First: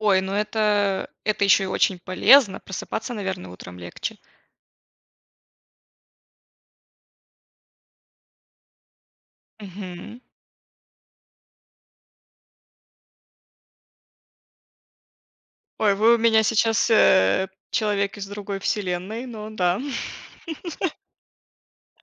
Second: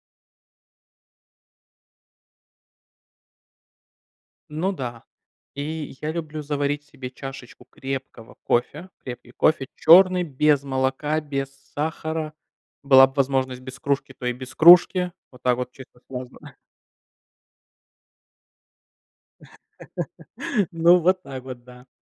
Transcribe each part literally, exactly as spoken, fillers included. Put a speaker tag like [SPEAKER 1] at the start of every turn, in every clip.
[SPEAKER 1] Ой, ну это это еще и очень полезно, просыпаться, наверно, утром легче?
[SPEAKER 2] Ну да. И я люблю заварить себе чашечку крепкого кофе. Крепкий кофе
[SPEAKER 1] Мгм.
[SPEAKER 2] черный, без молока, без сахара. Была бы возможность без кружки, то и без кружки. Вот так вот
[SPEAKER 1] Ой,
[SPEAKER 2] чисто
[SPEAKER 1] вы у
[SPEAKER 2] сложно.
[SPEAKER 1] меня сейчас, э, человек из другой вселенной, но да.
[SPEAKER 2] Ну. Вот так вот, да.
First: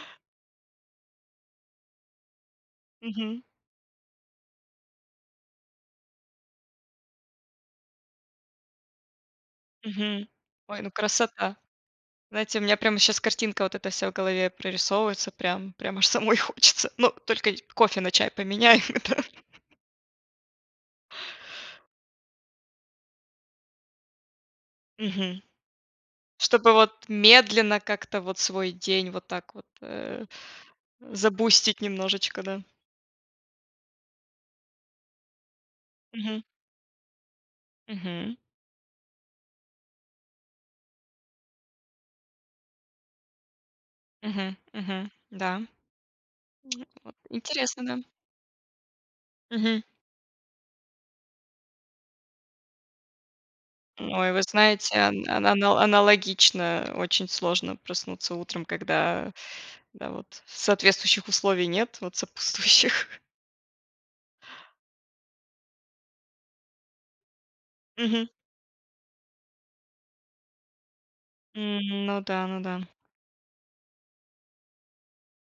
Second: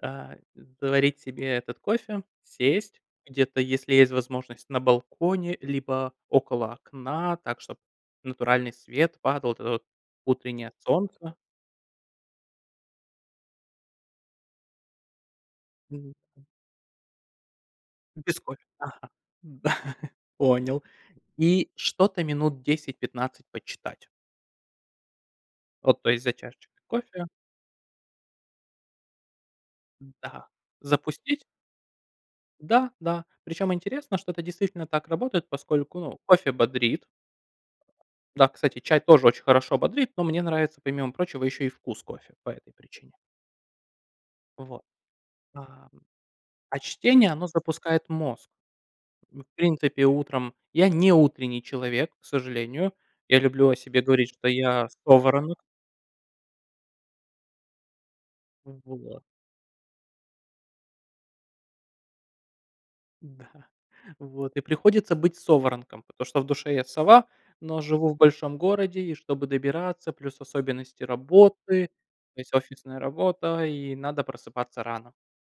[SPEAKER 2] Да, заварить себе этот кофе. Сесть
[SPEAKER 1] Мгм.
[SPEAKER 2] где-то, если есть возможность, на балконе, либо около окна так, чтобы натуральный свет падал, вот это вот
[SPEAKER 1] Мгм.
[SPEAKER 2] утреннее
[SPEAKER 1] Ой, ну
[SPEAKER 2] солнце.
[SPEAKER 1] красота. Знаете, у меня прям щас картинка вот эта вся в голове прорисовывается. Прям прям аж
[SPEAKER 2] Мгм.
[SPEAKER 1] самой
[SPEAKER 2] М.
[SPEAKER 1] хочется, но только ить кофе на чай
[SPEAKER 2] Без кофе.
[SPEAKER 1] поменяю.
[SPEAKER 2] Ага.
[SPEAKER 1] Это.
[SPEAKER 2] Да. Понял. И что-то минут десять пятнадцать почитать.
[SPEAKER 1] Мгм.
[SPEAKER 2] Вот. То есть за
[SPEAKER 1] Чтобы
[SPEAKER 2] чашечкой
[SPEAKER 1] вот
[SPEAKER 2] кофе.
[SPEAKER 1] медленно как-то вот свой день, вот так вот, э,
[SPEAKER 2] Да.
[SPEAKER 1] э,
[SPEAKER 2] Запустить?
[SPEAKER 1] забустить немножечко, да.
[SPEAKER 2] Да. Да. Причем интересно, что это действительно так работает, поскольку, ну,
[SPEAKER 1] Мгм.
[SPEAKER 2] кофе бодрит.
[SPEAKER 1] Мгм.
[SPEAKER 2] Да, кстати, чай тоже очень хорошо бодрит, но мне нравится помимо прочего еще и вкус кофе, по этой причине.
[SPEAKER 1] Мгм.
[SPEAKER 2] Вот.
[SPEAKER 1] Мгм. Да.
[SPEAKER 2] Ам. А
[SPEAKER 1] Вот.
[SPEAKER 2] чтение, оно
[SPEAKER 1] Интересно, да.
[SPEAKER 2] запускает мозг. Ну, в
[SPEAKER 1] Мгм.
[SPEAKER 2] принципе, утром я не утренний человек, к сожалению. Я люблю о себе говорить,
[SPEAKER 1] Ой, вы
[SPEAKER 2] что я
[SPEAKER 1] знаете, ан ан
[SPEAKER 2] соворонок.
[SPEAKER 1] анал аналогично, очень сложно проснуться утром,
[SPEAKER 2] Вот.
[SPEAKER 1] когда, да, вот соответствующих условий нет. Вот сопутствующих.
[SPEAKER 2] Да. Вот. И приходится быть соворонком, потому что в душе я сова, но живу в
[SPEAKER 1] Мгм.
[SPEAKER 2] большом городе и чтобы добираться, плюс особенности работы.
[SPEAKER 1] М. Ну
[SPEAKER 2] То
[SPEAKER 1] да.
[SPEAKER 2] есть
[SPEAKER 1] Ну да.
[SPEAKER 2] офисная работа и надо просыпаться рано.